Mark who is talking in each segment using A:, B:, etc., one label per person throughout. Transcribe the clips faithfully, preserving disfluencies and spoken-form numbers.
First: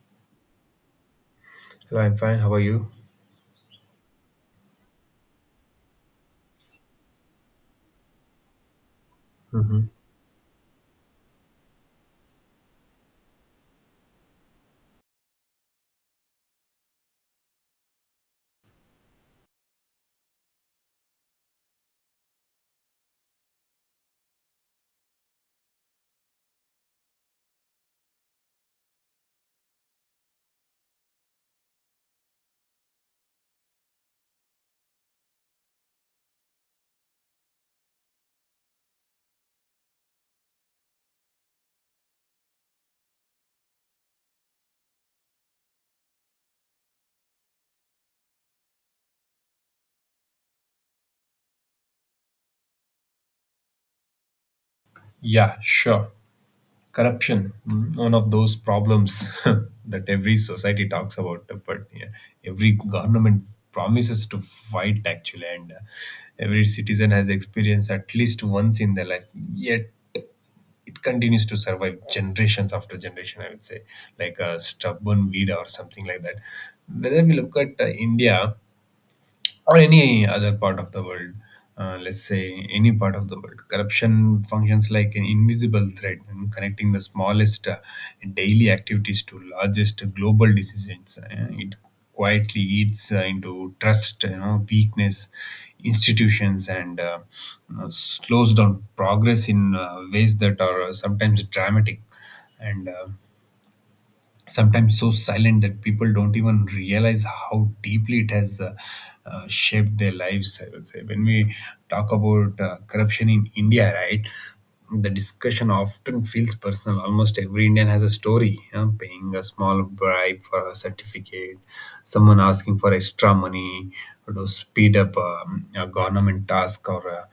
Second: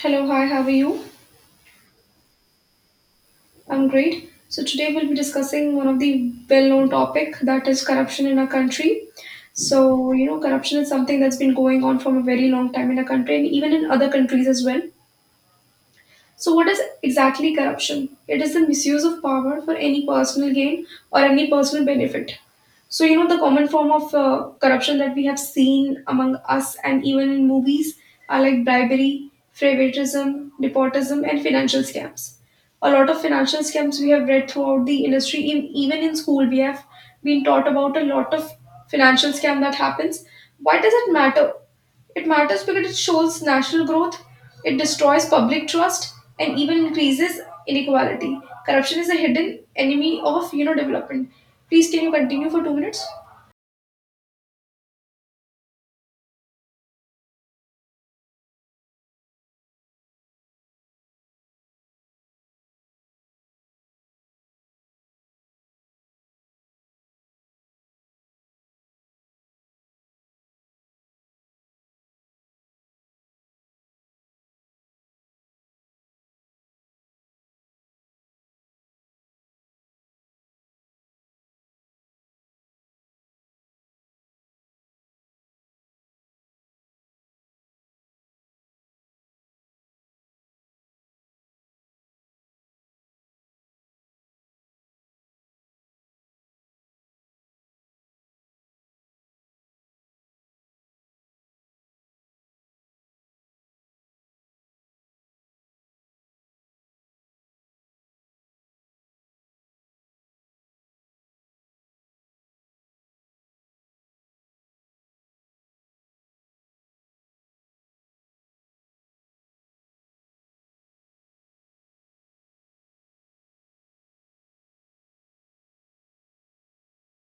A: Hello, hi, how are you?
B: Hello, I'm fine. How are you?
A: I'm great. So today we'll be discussing one of the well-known topic that is corruption in our country.
B: hmm
A: So, you know, corruption is something that's been going on from a very long time in our country and even in other countries as well. So, what is exactly corruption? It is the misuse of power for any personal gain or any personal benefit. So, you know, the common form of uh, corruption that we have seen among us and even in movies are like bribery, favoritism, nepotism, and financial scams. A lot of financial scams we have read throughout the industry, in, even in school, we have been taught about a lot of financial scam that happens. Why does it matter? It matters because it shows national growth, it destroys public trust, and even increases inequality. Corruption is a hidden enemy of you know development. Please can you continue for two minutes?
B: Yeah, sure. Corruption, mm, one of those problems that every society talks about, but yeah, every government promises to fight actually, and uh, every citizen has experienced at least once in their life. Yet it continues to survive generations after generation. I would say, like a stubborn weed or something like that. Whether we look at uh, India. Or any other part of the world, uh, let's say any part of the world. Corruption functions like an invisible thread, mm, connecting the smallest uh, daily activities to largest global decisions. Uh, it quietly eats uh, into trust, you know, weakness, institutions, and uh, you know, slows down progress in uh, ways that are uh, sometimes dramatic and uh, sometimes so silent that people don't even realize how deeply it has uh, uh, shaped their lives. I would say when we talk about uh, corruption in India, right? The discussion often feels personal. Almost every Indian has a story, you know, paying a small bribe for a certificate, someone asking for extra money to speed up um, a government task, or uh,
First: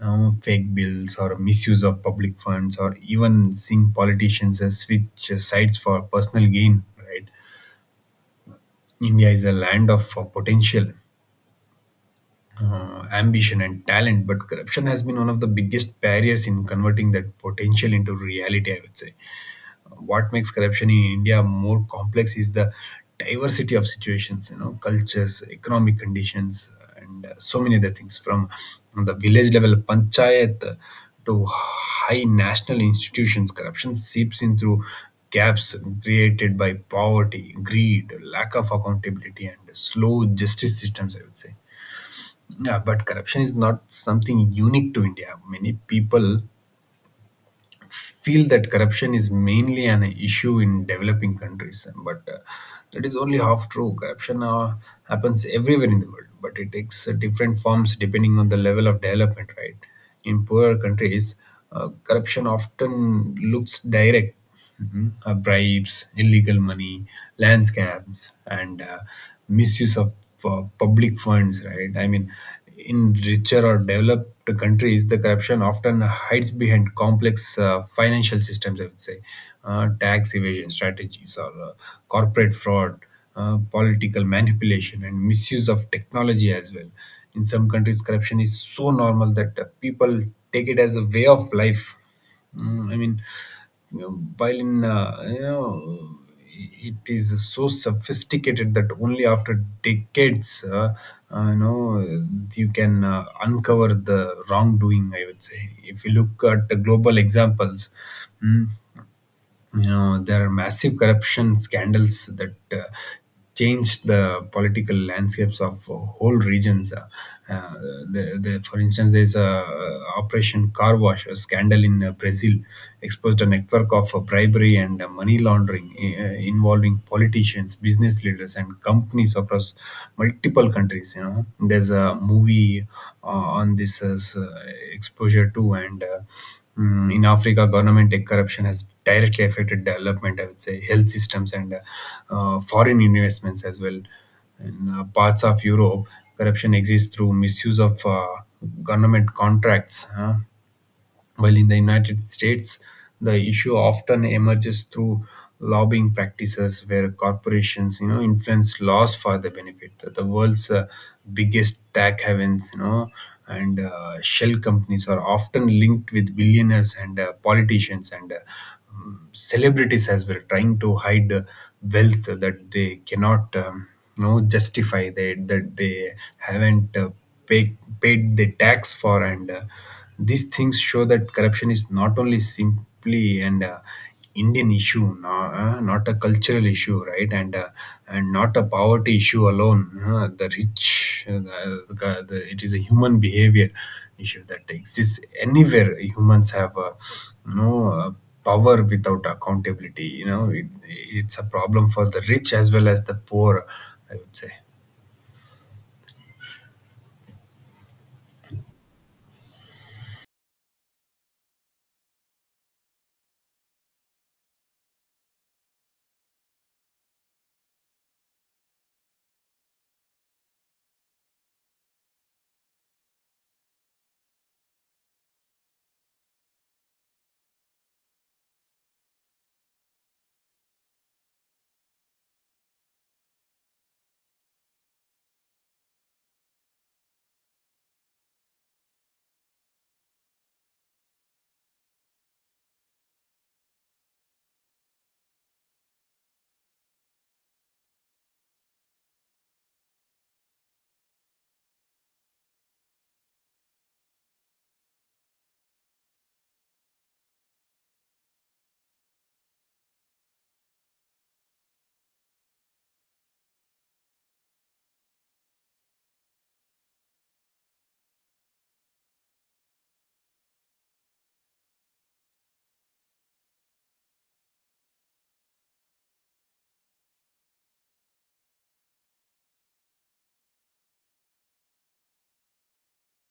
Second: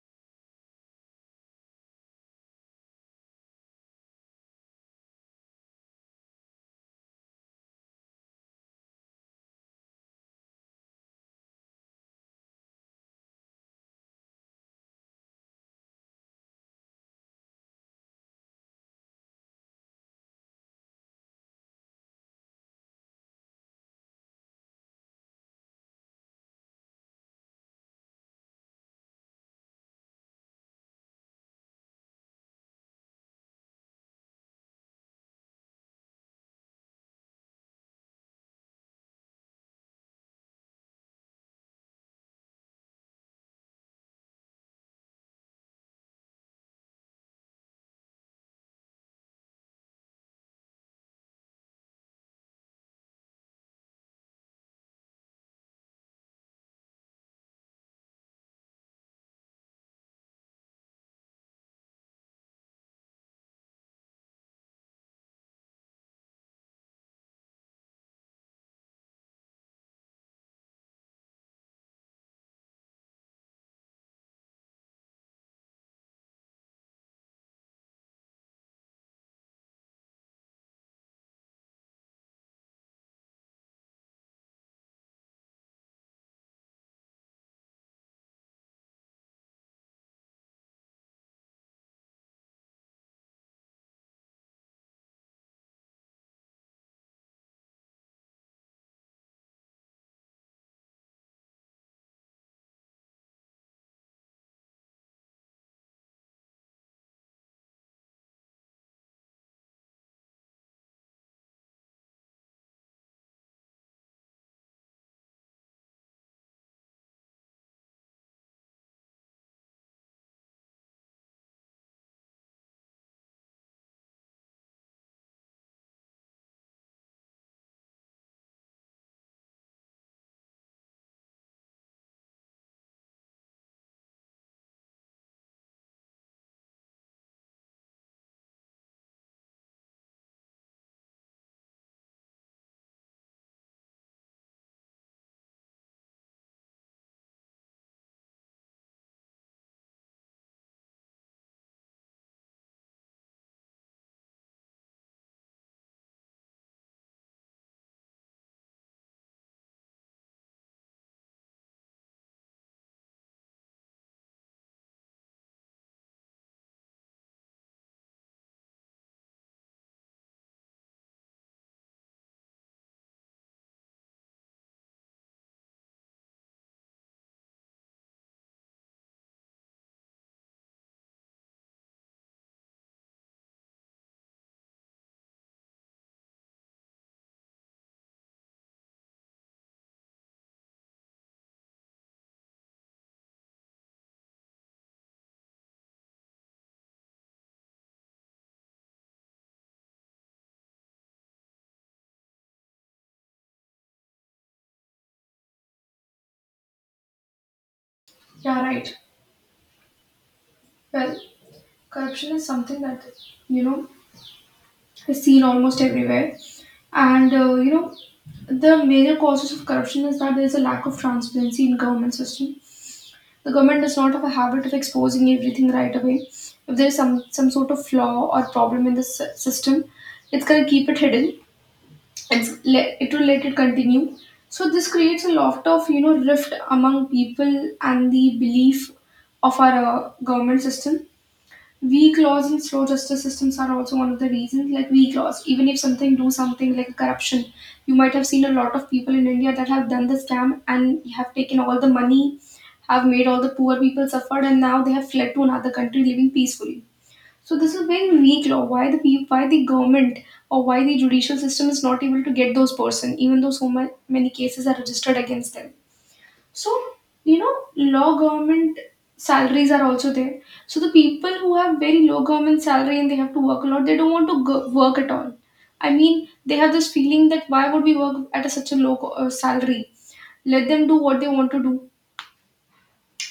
B: uh, fake bills or misuse of public funds or even seeing politicians uh, switch sides for personal gain, right. India is a land of uh, potential, uh, ambition and talent, but corruption has been one of the biggest barriers in converting that potential into reality, I would say. What makes corruption in India more complex is the diversity of situations, you know, cultures, economic conditions, and uh, so many other things, from the village level panchayat, uh, to high national institutions. Corruption seeps in through gaps created by poverty, greed, lack of accountability and slow justice systems, I would say. Yeah, but corruption is not something unique to India. Many people feel that corruption is mainly an issue in developing countries, but uh, that is only half true. Corruption uh, happens everywhere in the world, but it takes uh, different forms depending on the level of development, right? In poorer countries, uh, corruption often looks direct. Mhm. Uh, bribes, illegal money, land scams, and uh, misuse of uh, public funds, right? I mean, in richer or developed countries, the corruption often hides behind complex uh, financial systems, I would say, uh, tax evasion strategies or uh, corporate fraud, uh, political manipulation, and misuse of technology as well. In some countries, corruption is so normal that uh, people take it as a way of life. Mm, I mean, you know, while in uh, you know, it is so sophisticated that only after decades, uh, uh, you know, you can uh, uncover the wrongdoing. I would say, if you look at the global examples, mm, you know, there are massive corruption scandals that uh, changed the political landscapes of uh, whole regions, uh, uh, the, the, for instance, there's a uh, operation car wash, a scandal in uh, Brazil, exposed a network of uh, bribery and uh, money laundering, uh, involving politicians, business leaders and companies across multiple countries. You know, there's a movie uh, on this as uh, exposure too, and uh, mm, in Africa, government tech corruption has directly affected development, I would say, health systems and uh, uh, foreign investments as well. In uh, parts of Europe, corruption exists through misuse of uh, government contracts. Huh? While in the United States, the issue often emerges through lobbying practices where corporations, you know, influence laws for their benefit. The the world's uh, biggest tech havens, you know, and uh, shell companies are often linked with billionaires and uh, politicians and uh, um, celebrities as well, trying to hide uh, wealth that they cannot, um, you know, justify that that they haven't uh, paid paid the tax for. And. Uh, these things show that corruption is not only simply an uh, Indian issue, no, uh, not a cultural issue, right? And uh, and not a poverty issue alone. Uh, the rich, uh, the, the, the- It is a human behavior issue that exists anywhere humans have, uh, you know, uh, power without accountability. You know, it, it's a problem for the rich as well as the poor, I would say.
A: Yeah, right. Well, corruption is something that you know is seen almost everywhere, and uh, you know the major causes of corruption is that there is a lack of transparency in government system. The government does not have a habit of exposing everything right away. If there is some, some sort of flaw or problem in the sy- system, it's going to keep it hidden and s- let, it will let it continue. So this creates a lot of you know rift among people and the belief of our uh, government system. Weak laws and slow justice systems are also one of the reasons. Like weak laws, even if something do something like corruption, you might have seen a lot of people in India that have done the scam and have taken all the money, have made all the poor people suffered and now they have fled to another country living peacefully. So this is very weak law. Why the peop- why the government or why the judicial system is not able to get those person, even though so ma- many cases are registered against them. So you know, law government salaries are also there. So the people who have very low government salary and they have to work a lot, they don't want to go- work at all. I mean, they have this feeling that why would we work at a, such a low co- uh, salary? Let them do what they want to do.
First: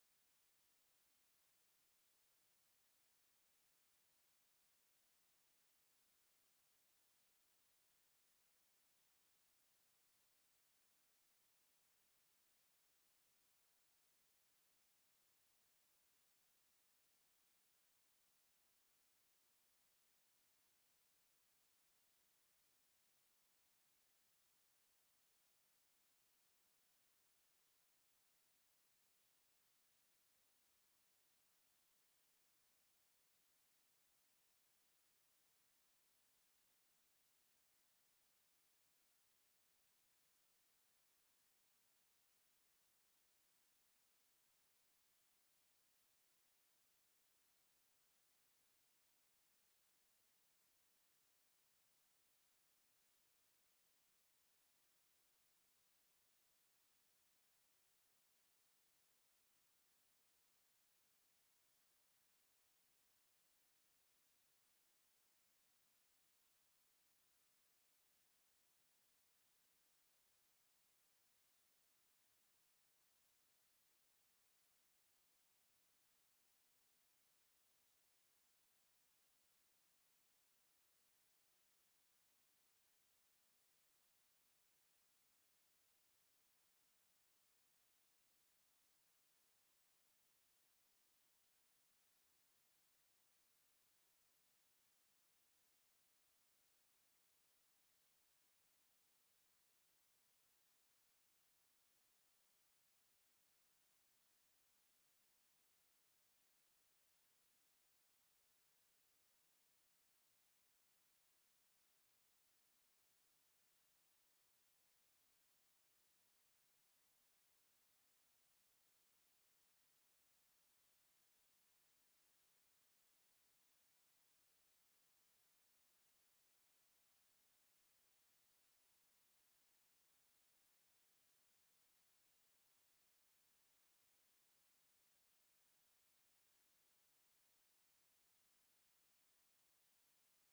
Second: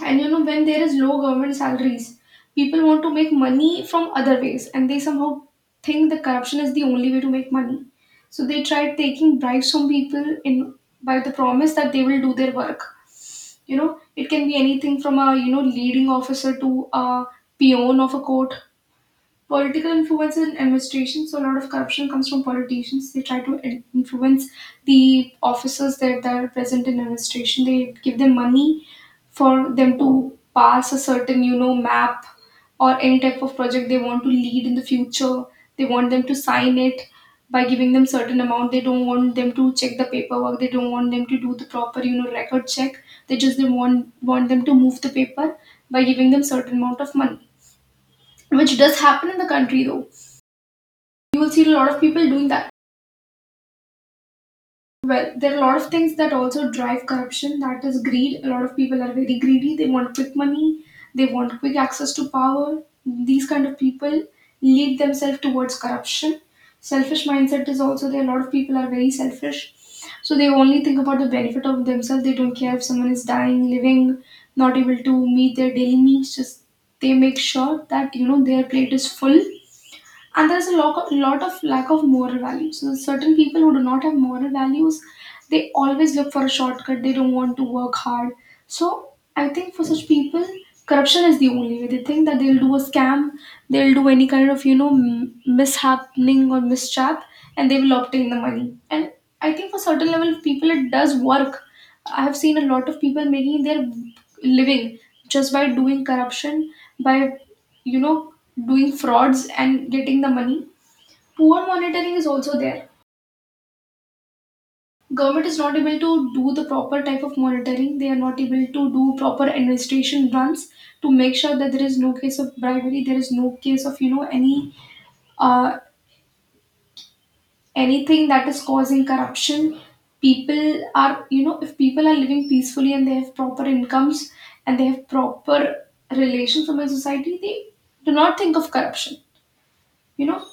A: And you know, when there is low government salaries, people want to make money from other ways and they somehow think the corruption is the only way to make money. So they try taking bribes from people in by the promise that they will do their work. You know, it can be anything from a you know leading officer to a peon of a court. Political influence in administration. So a lot of corruption comes from politicians. They try to in- influence the officers that, that are present in administration. They give them money for them to pass a certain, you know, map or any type of project they want to lead in the future. They want them to sign it by giving them certain amount. They don't want them to check the paperwork. They don't want them to do the proper, you know, record check. They just they want want them to move the paper by giving them certain amount of money, which does happen in the country though. You will see a lot of people doing that. Well, there are a lot of things that also drive corruption. That is greed. A lot of people are very greedy. They want quick money. They want quick access to power. These kind of people lead themselves towards corruption. Selfish mindset is also there. A lot of people are very selfish. So they only think about the benefit of themselves. They don't care if someone is dying, living, not able to meet their daily needs. Just they make sure that you know their plate is full and there's a lot, lot of lack of moral values. So certain people who do not have moral values, they always look for a shortcut. They don't want to work hard. So I think for such people, corruption is the only way. They think that they'll do a scam, they'll do any kind of you know m- mishappening or mischap, and they will obtain the money. And I think for certain level of people, it does work. I have seen a lot of people making their living just by doing corruption, by you know doing frauds and getting the money. Poor monitoring is also there. Government is not able to do the proper type of monitoring. They are not able to do proper administration runs to make sure that there is no case of bribery. There is no case of you know any uh, anything that is causing corruption. People are you know if people are living peacefully and they have proper incomes and they have proper relations from a society, they do not think of corruption, you know.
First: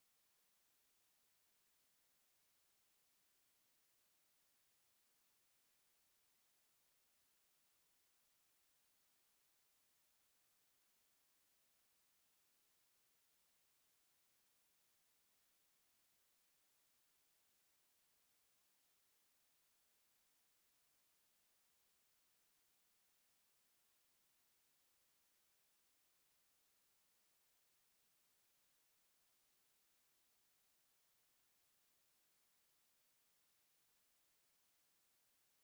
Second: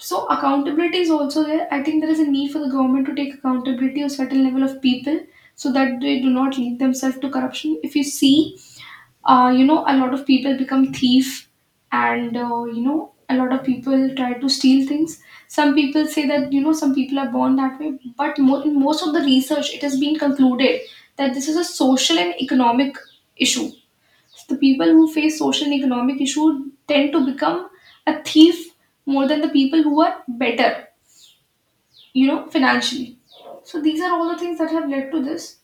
A: So accountability is also there. I think there is a need for the government to take accountability of certain level of people so that they do not lead themselves to corruption. If you see, uh, you know, a lot of people become thief, and uh, you know a lot of people try to steal things. Some people say that you know some people are born that way, but mo- in most of the research it has been concluded that this is a social and economic issue. So the people who face social and economic issue tend to become a thief more than the people who are better you know financially. So these are all the things that have led to this,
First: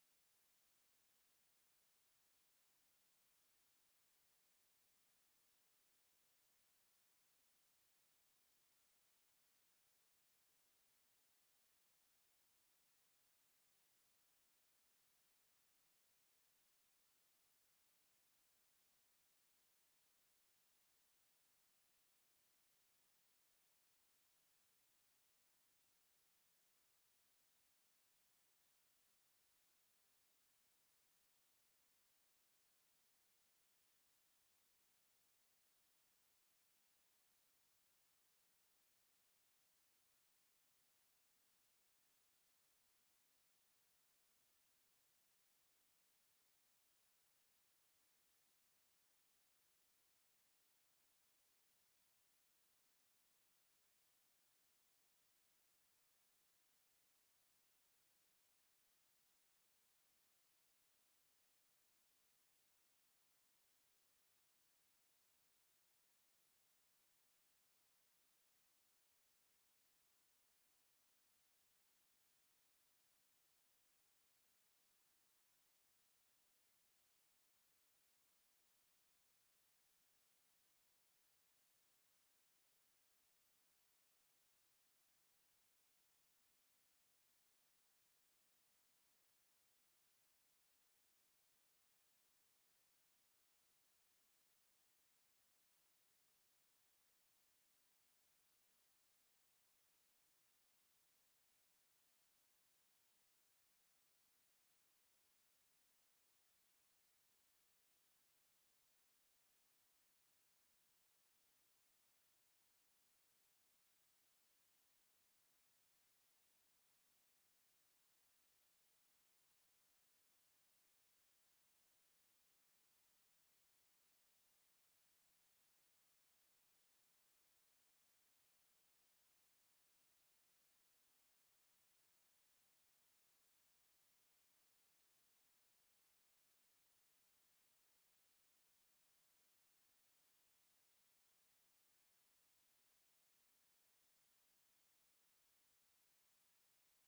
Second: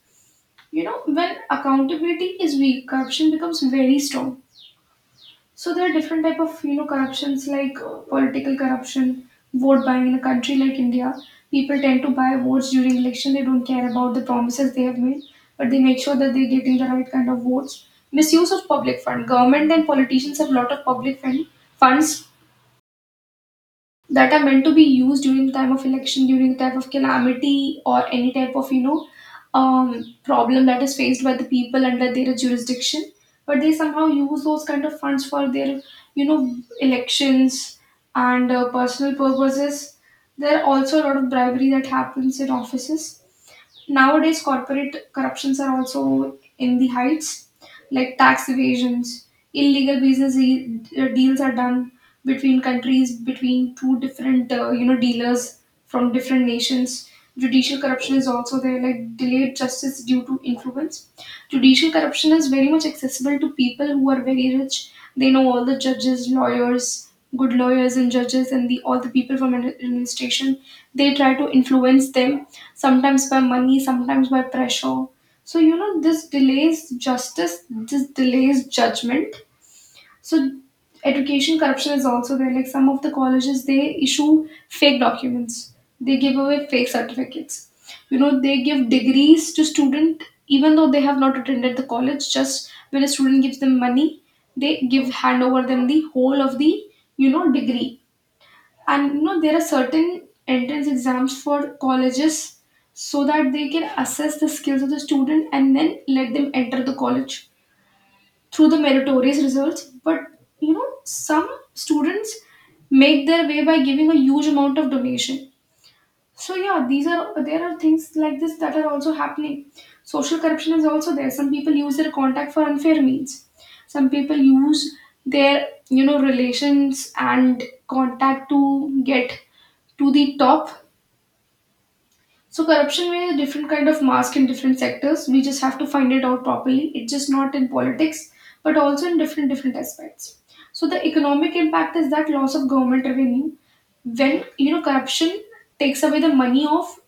A: you know. When accountability is weak, corruption becomes very strong. So there are different type of you know corruptions, like uh, political corruption, vote buying. In a country like India, people tend to buy votes during election. They don't care about the promises they have made, but they make sure that they're getting the right kind of votes. Misuse of public fund. Government and politicians have a lot of public fund funds that are meant to be used during the time of election, during the type of calamity, or any type of you know um, problem that is faced by the people under their jurisdiction. But they somehow use those kind of funds for their you know elections and uh, personal purposes. There are also a lot of bribery that happens in offices. Nowadays, corporate corruptions are also in the heights, like tax evasions, illegal business e- deals are done between countries, between two different uh, you know dealers from different nations. Judicial corruption is also there, like delayed justice due to influence. Judicial corruption is very much accessible to people who are very rich. They know all the judges, lawyers, good lawyers and judges, and the all the people from an administration. They try to influence them sometimes by money, sometimes by pressure. So you know this delays justice. This delays judgment. So education corruption is also there. Like some of the colleges, they issue fake documents. They give away fake certificates. You know, they give degrees to student even though they have not attended the college. Just when a student gives them money, they give hand over them the whole of the you know degree. And you know there are certain entrance exams for colleges so that they can assess the skills of the student and then let them enter the college through the meritorious results, but you know some students make their way by giving a huge amount of donation. So yeah, these are, there are things like this that are also happening. Social corruption is also there. Some people use their contact for unfair means. Some people use their you know relations and contact to get to the top. So corruption may have different kind of mask in different sectors. We just have to find it out properly. It's just not in politics, but also in different different aspects. So the economic impact is that loss of government revenue. When you know corruption takes away the money of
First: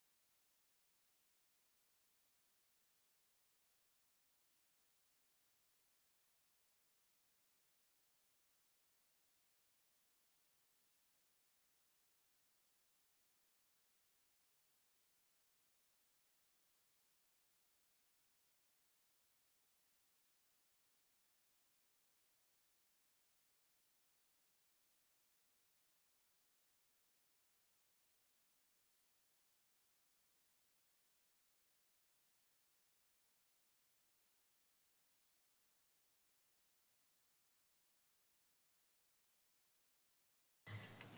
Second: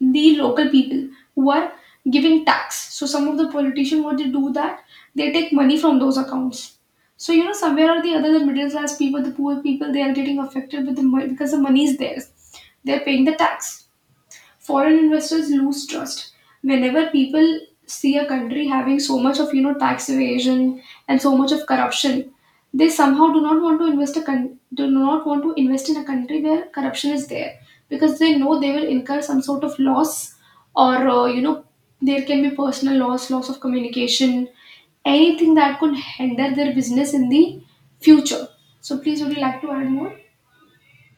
A: the local people who are giving tax. So some of the politicians what they do that they take money from those accounts. So you know somewhere or the other the middle class people, the poor people, they are getting affected with the money because the money is theirs. They're paying the tax. Foreign investors lose trust whenever people see a country having so much of, you know tax evasion and so much of corruption. They somehow do not want to invest, a con- do not want to invest in a country where corruption is there, because they know they will incur some sort of loss, or uh, you know there can be personal loss loss of communication, anything that could hinder their business in the future. So please, would you like to add more?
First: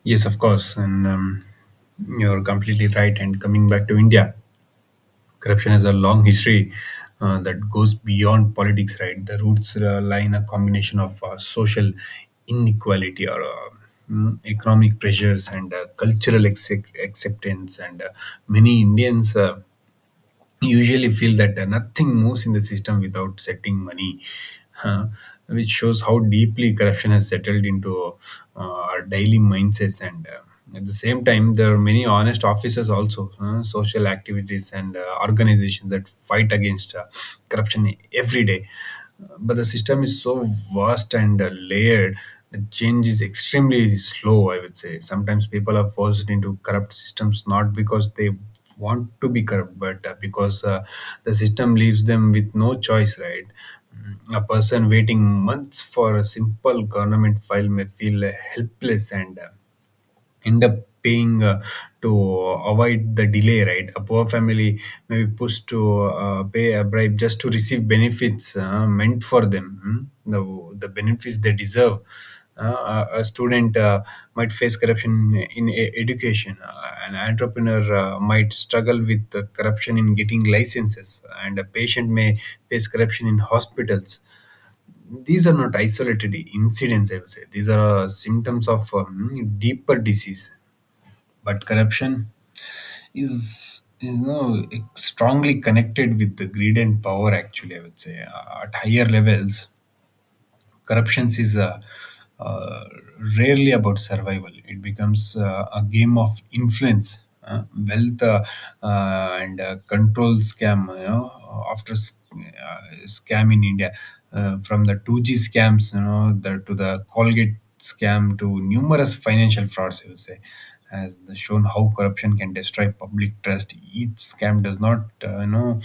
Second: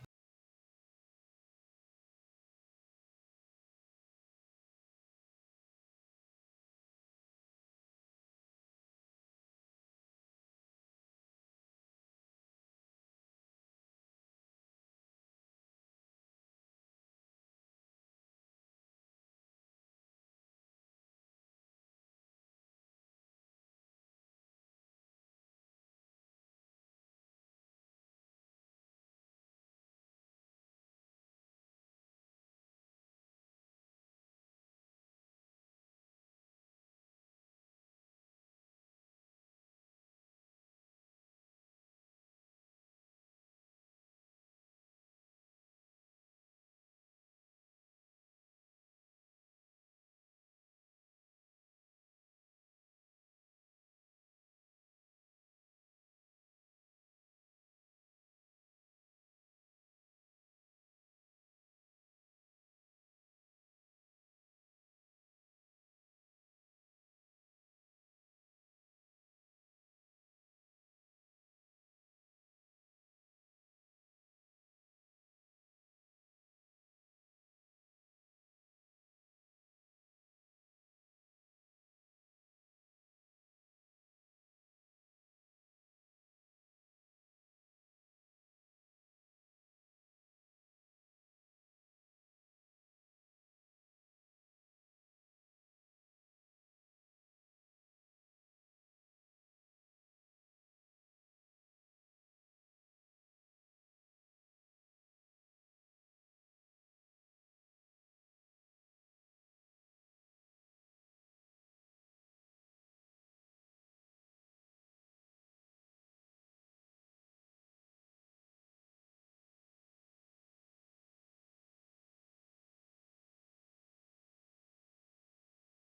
B: Yes, of course, and um, you're completely right. And coming back to India, corruption has a long history uh, that goes beyond politics, right? The roots uh, lie in a combination of uh, social inequality or uh, mm, economic pressures and uh, cultural accept- acceptance. And uh, many Indians Uh, usually feel that uh, nothing moves in the system without setting money, huh, which shows how deeply corruption has settled into uh, our daily mindsets. And uh, at the same time, there are many honest officers also, uh, social activities and uh, organizations that fight against uh, corruption every day, but the system is so vast and uh, layered that change is extremely slow, I would say. Sometimes people are forced into corrupt systems not because they want to be corrupt, but uh, because uh, the system leaves them with no choice, right? Mm, a person waiting months for a simple government file may feel uh, helpless and uh, end up paying uh, to avoid the delay, right. A poor family may be pushed to uh, pay a bribe just to receive benefits uh, meant for them, hmm, the, the benefits they deserve. Uh, a a student uh, might face corruption in e- education. Uh, an entrepreneur uh, might struggle with uh, corruption in getting licenses, and a patient may face corruption in hospitals. These are not isolated incidents, I would say. These are uh, symptoms of um, deeper disease. But corruption is, you know, strongly connected with the greed and power, actually, I would say. Uh, at higher levels, corruptions is uh, uh, rarely about survival. It becomes uh, a game of influence, uh, wealth, uh, uh, and uh, control. Scam, you know, after sc- uh, scam in India, uh, from the two G scams, you know, the, to the colgate scam to numerous financial frauds, I would say, has shown how corruption can destroy public trust. Each scam does not, uh, you know,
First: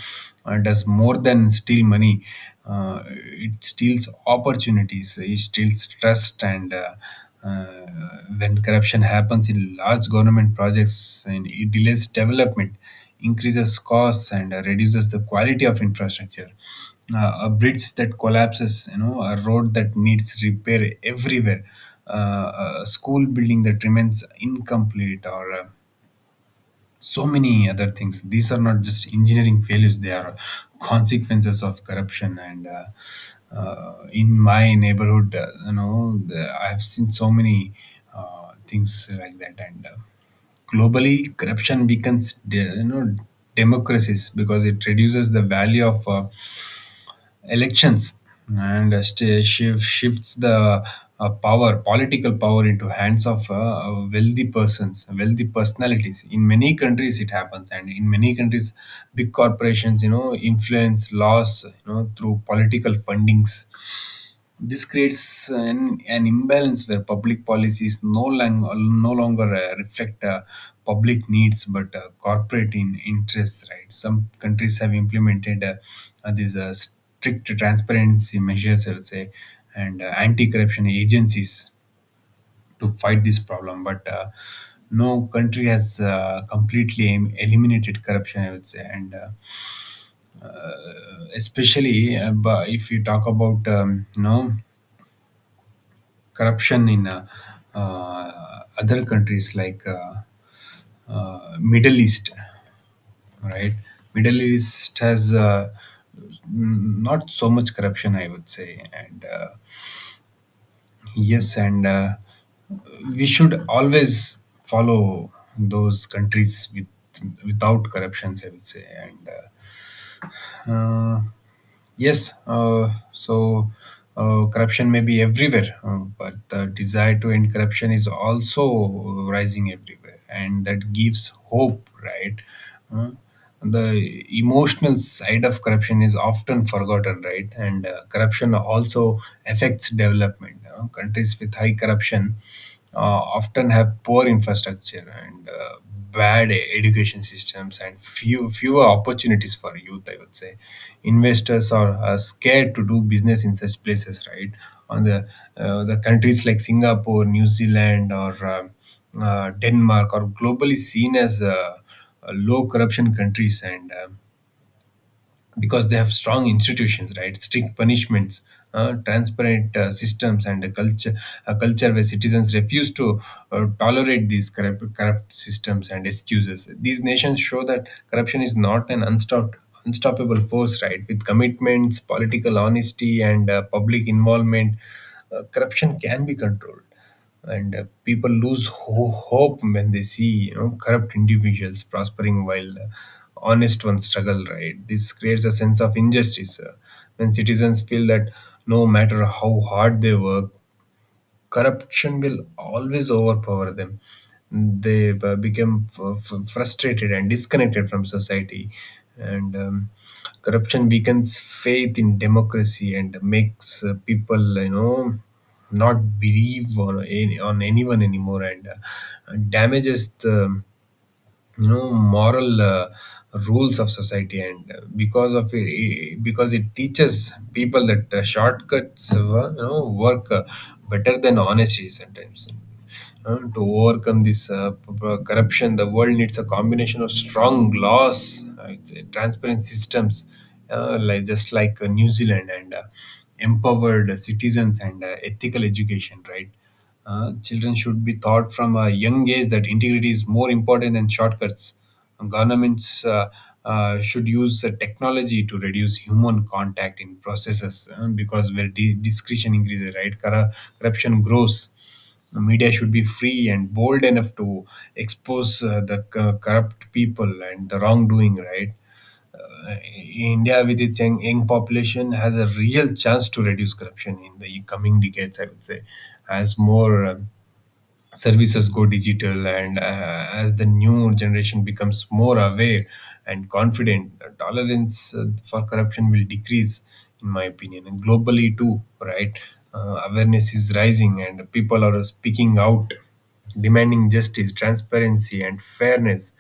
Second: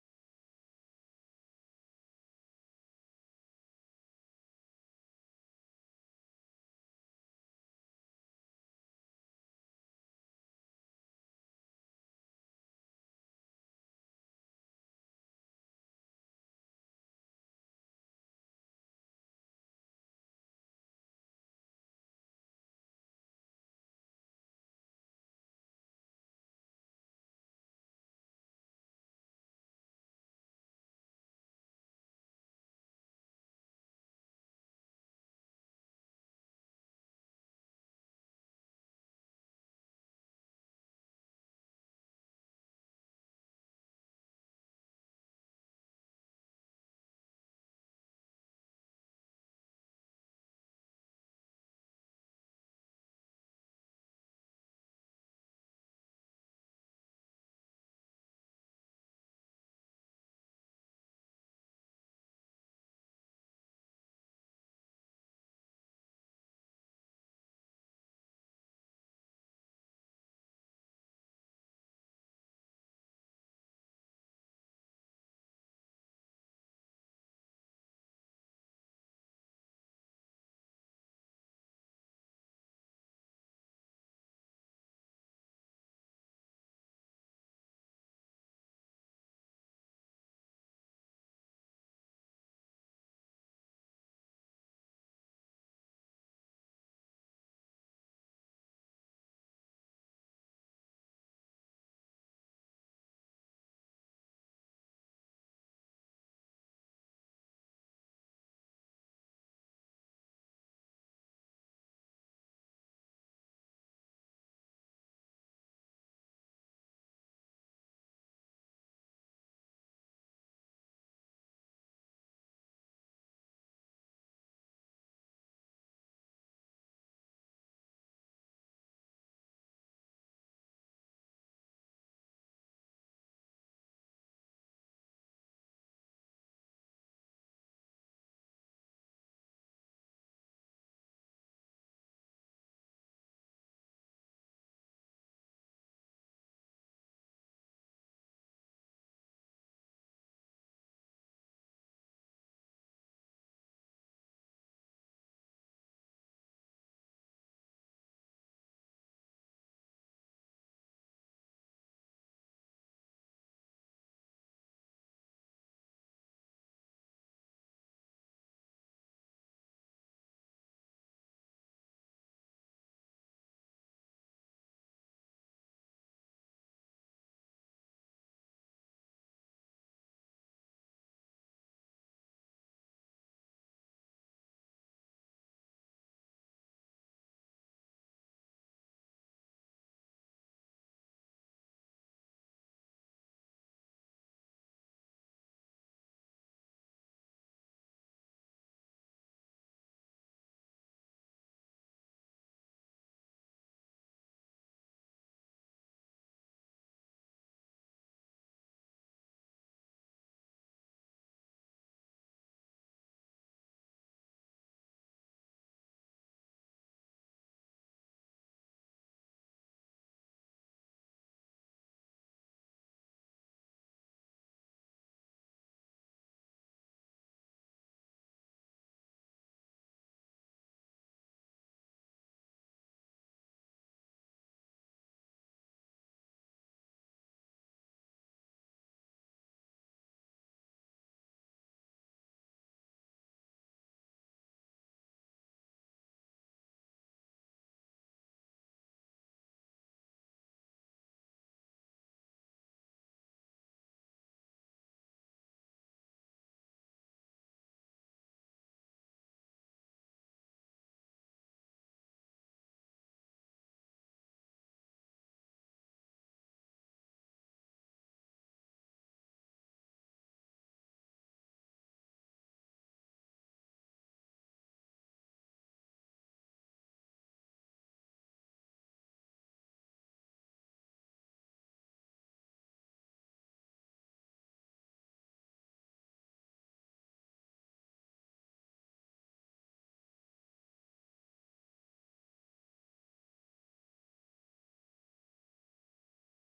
B: uh, does more than steal money. Uh, it steals opportunities. It steals trust. And. Uh, uh, when corruption happens in large government projects, and it delays development, increases costs and uh, reduces the quality of infrastructure. Uh, a bridge that collapses, you know, a road that needs repair everywhere, uh, a school building that remains incomplete, or uh, so many other things. These are not just engineering failures; they are consequences of corruption. And uh, uh, in my neighborhood, uh, you know, the, I have seen so many uh, things like that. And uh, globally, corruption weakens, de- you know, democracies, because it reduces the value of uh, elections and uh, st- shift, shifts the uh, power, political power, into hands of uh, uh, wealthy persons, wealthy personalities. In many countries, it happens, and in many countries, big corporations, you know, influence laws, you know, through political fundings. This creates an, an imbalance where public policies no, lang- no longer uh, reflect uh, public needs but uh, corporate in interests. Right, some countries have implemented uh, uh, these uh, strict transparency measures, I would say, and uh, anti-corruption agencies to fight this problem. But uh, no country has uh, completely em- eliminated corruption, I would say, and uh, especially uh, bu- if you talk about um, you know, corruption in uh, uh, other countries like uh, uh, Middle East, right? Middle East has uh, n- not so much corruption, I would say, and uh, yes, and uh, we should always follow those countries with, without corruptions, I would say. And. Uh, uh, Yes, uh, so uh, corruption may be everywhere, uh, but the desire to end corruption is also rising everywhere, and that gives hope, right? Uh, the emotional side of corruption is often forgotten, right? And uh, corruption also affects development. Uh, countries with high corruption uh, often have poor infrastructure and uh, bad e- education systems and few fewer opportunities for youth, I would say. Investors are, are scared to do business in such places, right? on the uh, The countries like Singapore, New Zealand or um, uh, Denmark are globally seen as uh, uh, low corruption countries, and um, because they have strong institutions, right? Strict punishments, uh, transparent uh, systems, and a culture a culture where citizens refuse to uh, tolerate these corrupt, corrupt systems and excuses. These nations show that corruption is not an unstopped unstoppable force, right? With commitments, political honesty, and uh, public involvement, uh, corruption can be controlled. And uh, People lose ho- hope when they see you know corrupt individuals prospering while uh, honest ones struggle, right? This creates a sense of injustice. Uh, when citizens feel that no matter how hard they work corruption will always overpower them, they uh, become f- f- frustrated and disconnected from society. And um, Corruption weakens faith in democracy and makes uh, people, you know not believe on, any, on anyone anymore, and uh, damages the you know moral uh, rules of society, and uh, because of it, it- because it teaches people that uh, shortcuts, uh, you know work uh, better than honesty sometimes. Uh, to overcome this uh, p- p- corruption, the world needs a combination of strong laws, uh, it's, uh, transparent systems, uh, like just like uh, New Zealand, and uh, empowered citizens, and uh, ethical education, right? Uh, children should be taught from a young age that integrity is more important than shortcuts. Governments uh, uh, should use uh, technology to reduce human contact in processes, uh, because where di- discretion increases, right? Corru- corruption grows. The media should be free and bold enough to expose uh, the c- corrupt people and the wrongdoing, right? Uh, India, with its young, young population, has a real chance to reduce corruption in the coming decades, I would say, as more um, services go digital, and uh, as the new generation becomes more aware and confident, uh, tolerance uh, for corruption will decrease, in my opinion, and globally too, right? Uh, awareness is rising and people are speaking out, demanding justice, transparency, and fairness.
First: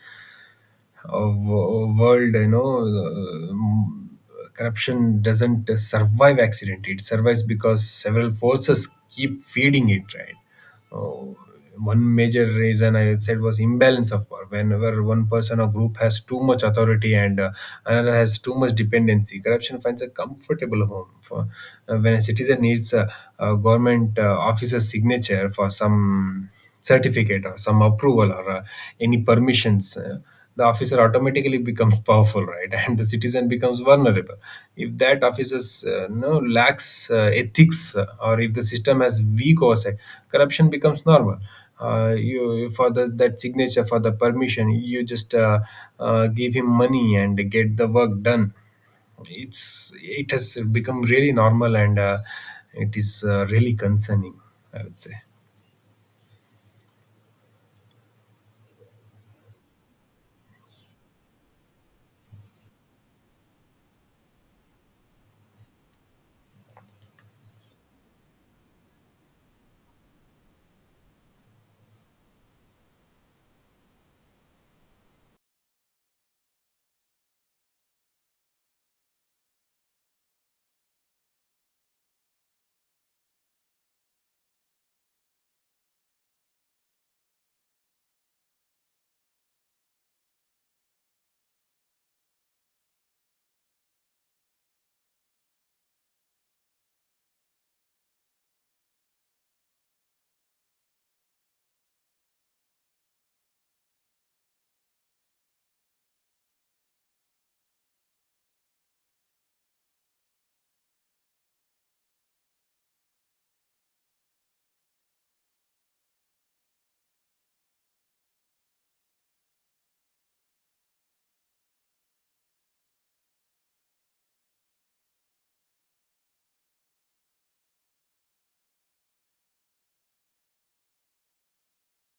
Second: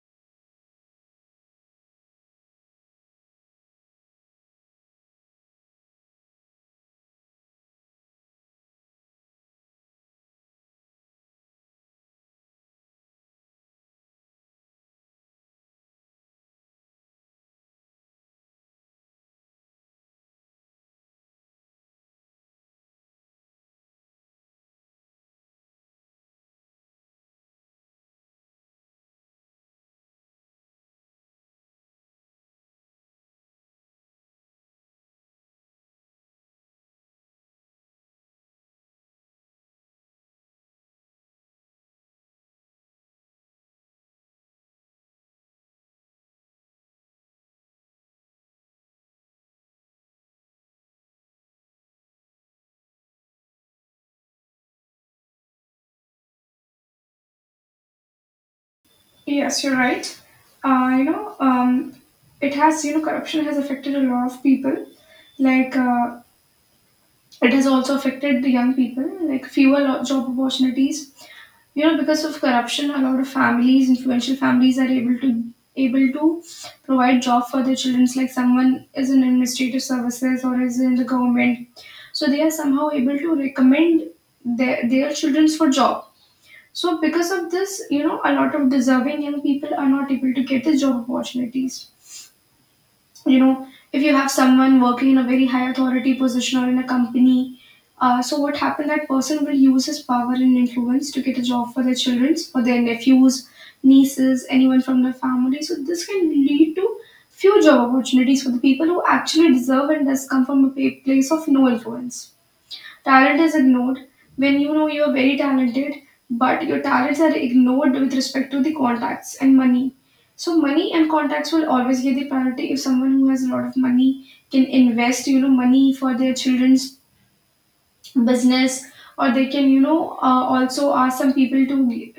B: Uh, wo- world you know uh, um, Corruption doesn't uh, survive accident, it survives because several forces keep feeding it, right? Uh, One major reason I said was imbalance of power. Whenever one person or group has too much authority and uh, another has too much dependency, corruption finds a comfortable home. For uh, When a citizen needs a, a government uh, officer's signature for some certificate or some approval, or uh, any permissions, uh, the officer automatically becomes powerful, right? And the citizen becomes vulnerable. If that officer's uh, no lacks uh, ethics, uh, or if the system has weak oversight, corruption becomes normal. Uh, you For the, that signature, for the permission, you just uh, uh, give him money and get the work done. It's it has become really normal, and uh, it is uh, really concerning, I would say.
A: Yes, you're right. Uh, you know, um, it has, you know, corruption has affected a lot of people. Like, uh, it has also affected the young people, like fewer lo- job opportunities. You know, because of corruption, a lot of families, influential families, are able to, able to provide job for their children. Like someone is in administrative services or is in the government, so they are somehow able to recommend their their childrens for job. So, because of this, you know, a lot of deserving young people are not able to get the job opportunities. You know, if you have someone working in a very high authority position or in a company, uh, so what happened? That person will use his power and influence to get a job for their children, for their nephews, nieces, anyone from their family. So, this can lead to few job opportunities for the people who actually deserve and does come from a pa- place of no influence. Talent is ignored. When you know you are very talented, but your talents are ignored with respect to the contacts and money. So money and contacts will always get the priority. If someone who has a lot of money can invest, you know, money for their children's business, or they can, you know uh, also ask some people to,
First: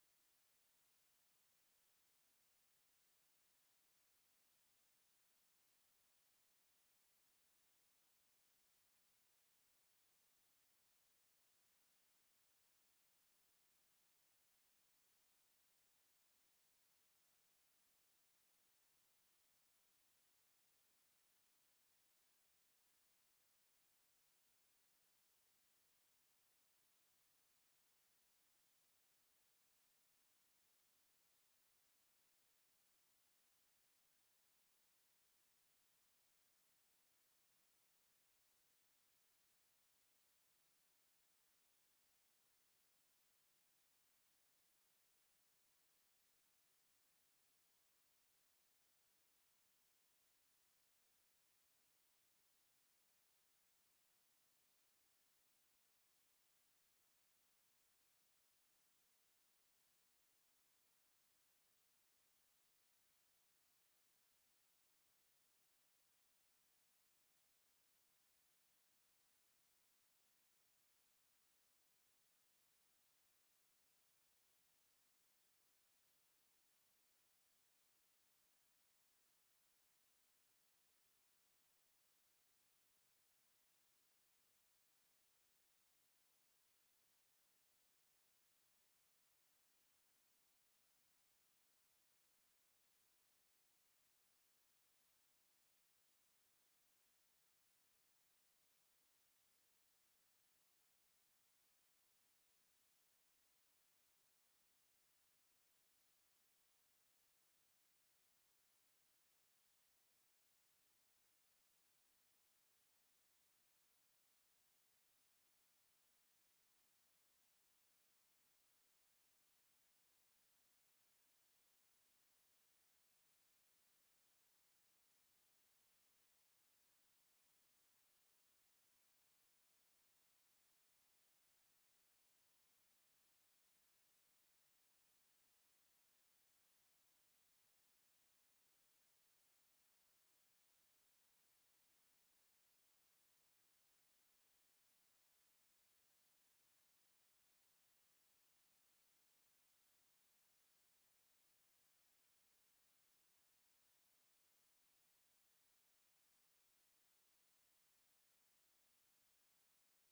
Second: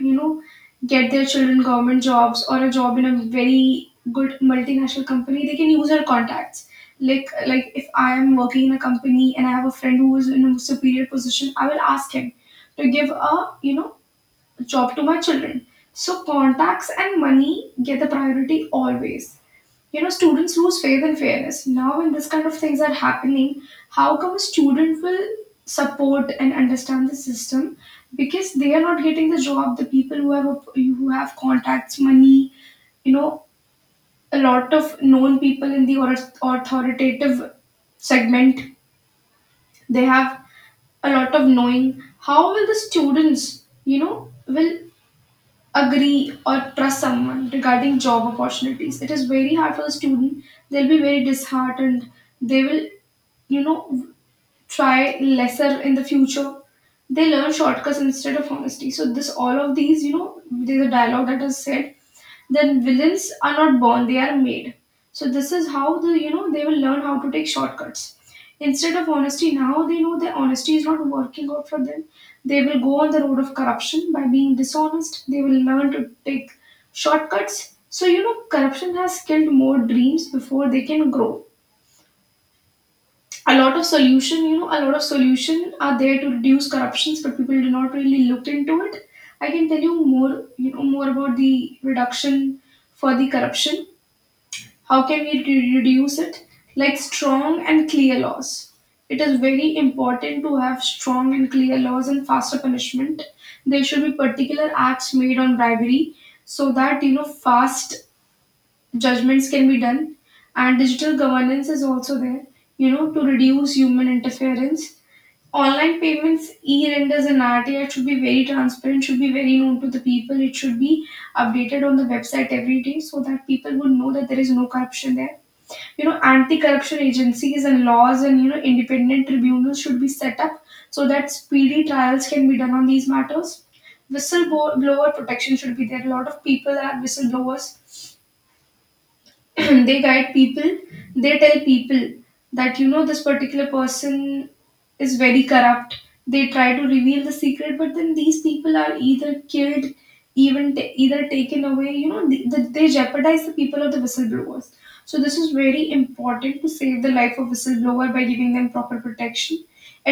A: you know get their children government jobs or a job in a very good multinational company. They can use her contacts. Like like if I am working in a company and I have a friend who is in a superior position, I will ask him to give a, you know job to my children. So contacts and money get the priority always. You know, students lose faith in fairness now. When this kind of things are happening, how come a student will support and understand the system, because they are not getting the job. The people who have, who have contacts, money, you know, a lot of known people in the author- authoritative segment, they have a lot of knowing. How will the students, you know, will agree or trust someone regarding job opportunities? It is very hard for the student. They'll be very disheartened. They will, you know, try lesser in the future. They learn shortcuts instead of honesty. So this, all of these, you know, there's a dialogue that is said that villains are not born, they are made. So this is how, the you know they will learn how to take shortcuts. Instead of honesty, now they know their honesty is not working out for them. They will go on the road of corruption by being dishonest. They will learn to take shortcuts. So you know, corruption has killed more dreams before they can grow. A lot of solution, you know, a lot of solution are there to reduce corruptions, but people do not really look into it. I can tell you more, you know, more about the reduction for the corruption. How can we re- reduce it? Like strong and clear laws. It is very important to have strong and clear laws and faster punishment. There should be particular acts made on bribery, so that you know fast judgments can be done. And digital governance is also there, you know, to reduce human interference. Online payments, e-renders and RTI should be very transparent, should be very known to the people. It should be updated on the website every day, so that people would know that there is no corruption there. You know, anti-corruption agencies and laws, and you know, independent tribunals should be set up, so that speedy trials can be done on these matters. Whistleblower protection should be there. A lot of people are whistleblowers. They guide people, they tell people that you know this particular person is very corrupt. They try to reveal the secret, but then these people are either killed, even ta- either taken away. You know, they, they jeopardize the people of the whistleblowers. So this is very important to save the life of whistleblower by giving them proper protection.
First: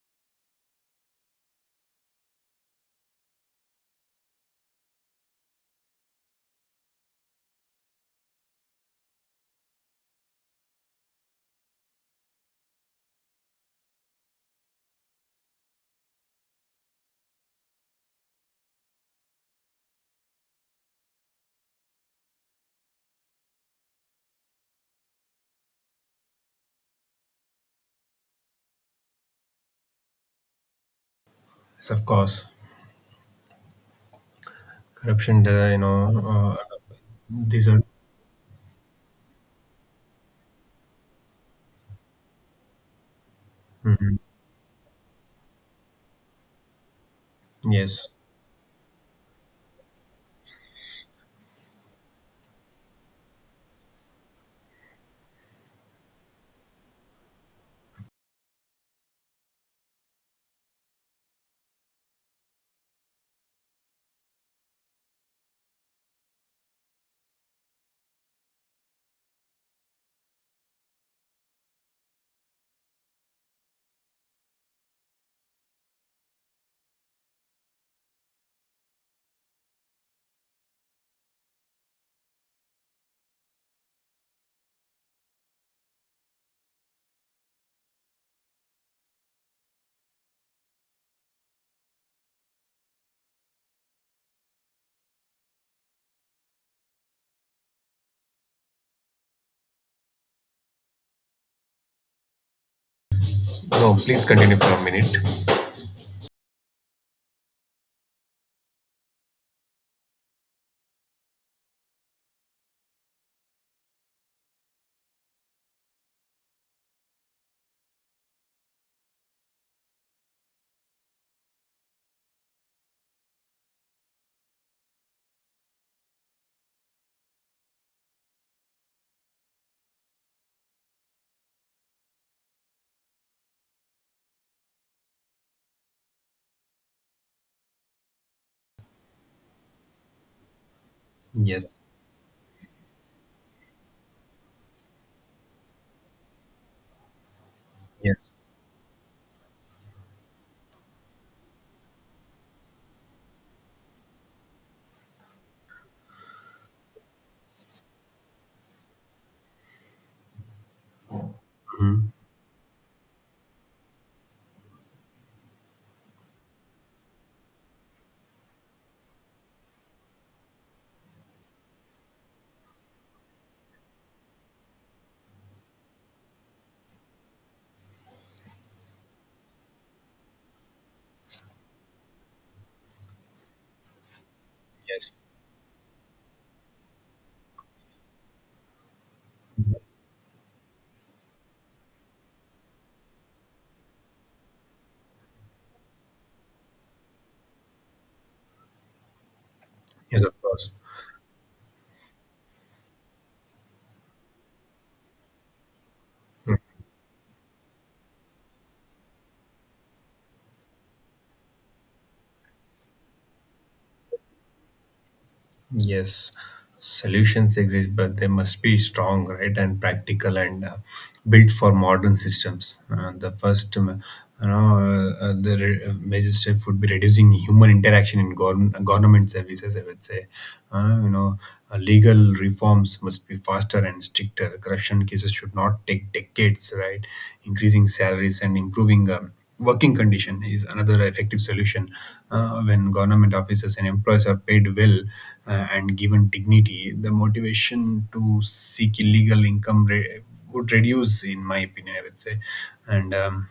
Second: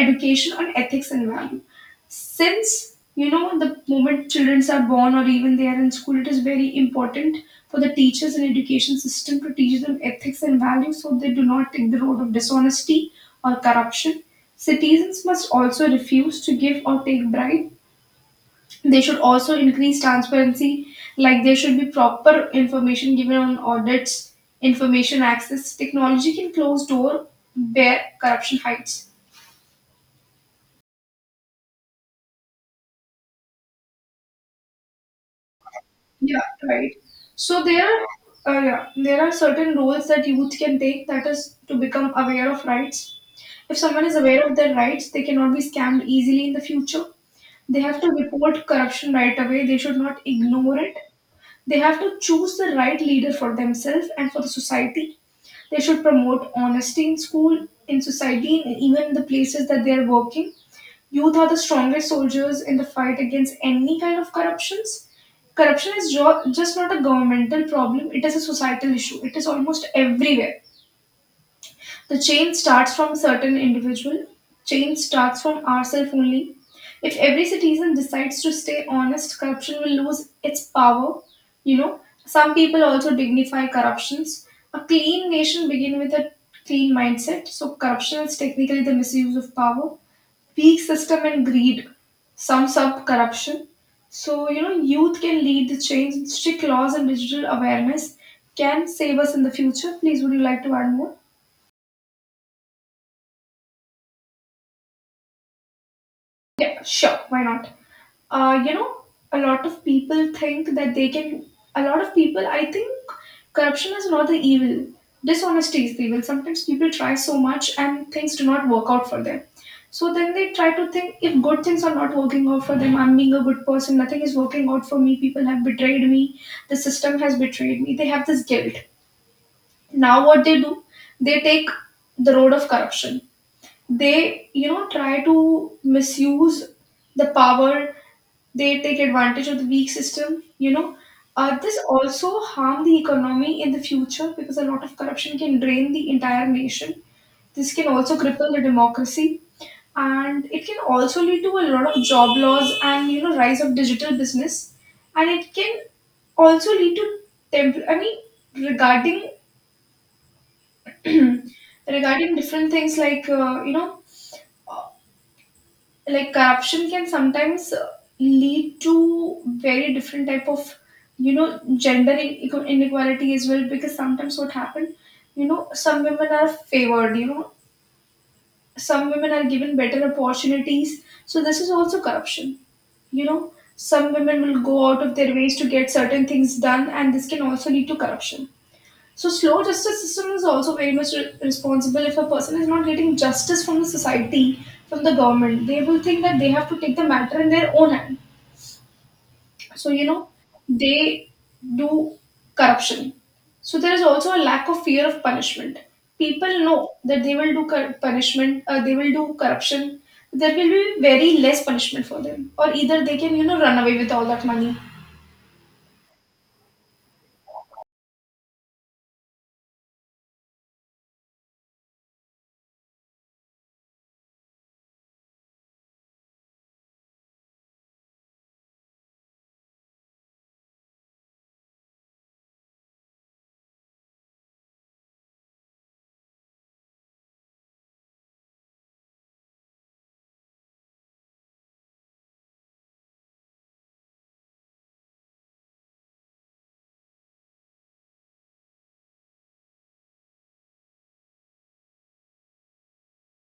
A: Education on ethics and values. Since you know the moment children are born or even they are in school, it is very important for the teachers and education system to teach them ethics and values so they do not take the road of dishonesty or corruption. Citizens must also refuse to give or take bribe. They should also increase transparency. Like there should be proper information given on audits. Information access, technology can close door where corruption hides.
B: Yes, of course. Corruption, uh, you know
A: Yeah,
B: uh,
A: right. So
B: these are…
A: there, uh, yeah, there are certain roles that youth can take. That is to become aware of rights. If someone is
B: Mhm.
A: aware of their rights, they cannot be scammed easily in the future. They have to
B: Yes.
A: report corruption right away. They should not ignore it. They have to choose the right leader for themselves and for the society. They should promote honesty in school, in society, and even in the places that they are working. Youth are the strongest soldiers in the fight against any kind of corruptions. Corruption is jo- just not a governmental problem, it is a societal issue. It is almost everywhere. The chain starts from certain individual, chain starts from ourselves only. If every citizen decides to stay honest, corruption will lose its power. You know, some people also dignify corruptions. A clean nation begin with a clean mindset. So corruption is technically the misuse of power. Weak system and greed sums up corruption. So, you know, youth can lead the change. Strict laws and digital awareness can save us in the future. Please, would you like to add more?
B: No, please continue for a minute.
A: Yeah, sure, why not? Uh, you know, a lot of people think that they can. A lot of people, I think, corruption is not the evil. Dishonesty is the evil. Sometimes people try so much and things do not work out for them. So then they try to think, if good things are not working out for them, I'm being a good person, nothing is working out for me, people have betrayed me, the system has betrayed me. They have this guilt. Now, what they do, they take the road of corruption. They, you know, try to misuse the power. They take advantage of the weak system. You know, uh,
B: Yes,
A: this also harm the economy in the future, because a lot of corruption can drain the entire nation. This can also
B: yes,
A: cripple the democracy. And it can also lead to a lot of job loss, and you know, rise of digital business. And it can also lead to, temp- i mean regarding, regarding different things like, uh, you know like corruption can sometimes, uh, lead to very different type of, you know, gender in- inequality as well. Because sometimes what happened, you know, some women are favored, you know, some women are given better opportunities, so this is also corruption. You know, some women will go out of
B: yes,
A: their ways to get certain things done, and this can also lead to corruption. So slow justice system is also very much re- responsible. If a person is not getting justice from the society, from the government, they will think that they have to take the matter in their own hand. So you
B: yes,
A: know,
B: of course.
A: they do corruption. So there is also a lack of fear of punishment. People know that they will do cor- punishment, uh, they will do corruption. There will be very less punishment for them, or either they can, you know, run away with all that money.
B: Yes, solutions exist, but they must be strong, right, and practical and uh, built for modern systems. Uh, the first, um, you know, uh, uh, the re- uh, major step would be reducing human interaction in govern- government services, I would say. Uh, you know, uh, Legal reforms must be faster and stricter. Corruption cases should not take decades, right? Increasing salaries and improving, Um, working condition is another effective solution. Uh, when government officers and employees are paid well uh, and given dignity, the motivation to seek illegal income re- would reduce, in my opinion, I would say. And um,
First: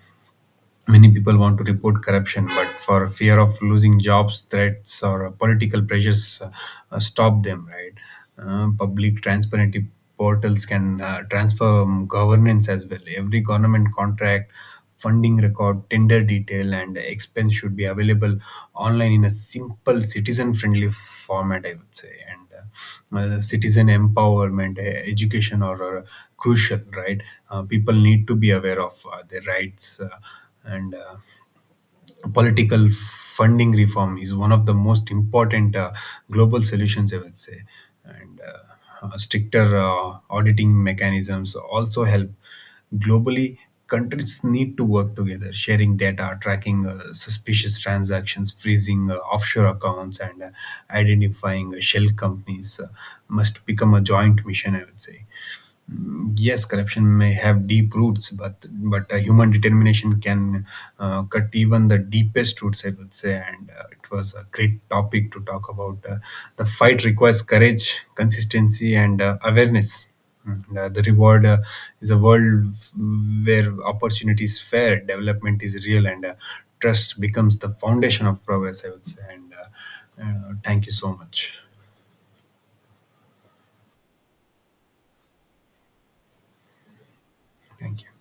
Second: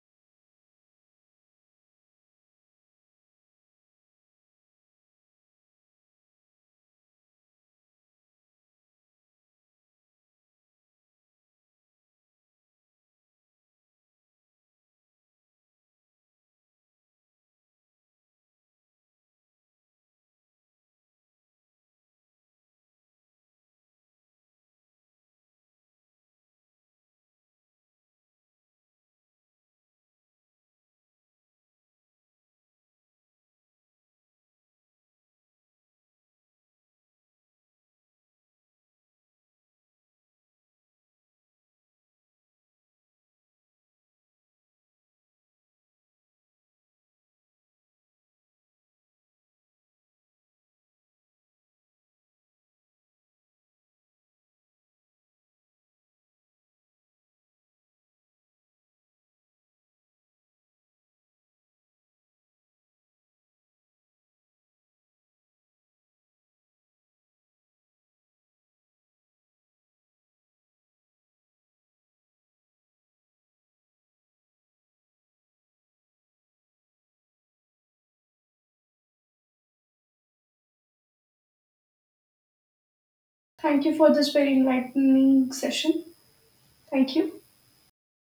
B: Many people want to report corruption, but for fear of losing jobs, threats, or uh, political pressures, uh, uh, stop them, right? Uh, public transparency portals can uh, transform governance as well. Every government contract, funding record, tender detail, and expense should be available online in a simple, citizen-friendly format, I would say. And uh, uh, Citizen empowerment, uh, education, or, or crucial, right? Uh, people need to be aware of uh, their rights. Uh, and uh, Political funding reform is one of the most important uh, global solutions, I would say. And uh, uh, Stricter uh, auditing mechanisms also help. Globally, countries need to work together, sharing data, tracking uh, suspicious transactions, freezing uh, offshore accounts, and uh, identifying shell companies uh, must become a joint mission, I would say. Yes, corruption may have deep roots, but but uh, human determination can uh, cut even the deepest roots, I would say. And uh, it was a great topic to talk about. Uh, the fight requires courage, consistency, and uh, awareness. And uh, the reward uh, is a world where opportunity is fair, development is real, and uh, trust becomes the foundation of progress, I would say. And uh, uh, Thank you so much.
A: Thank you for this very enlightening session. Thank you.
B: Thank you.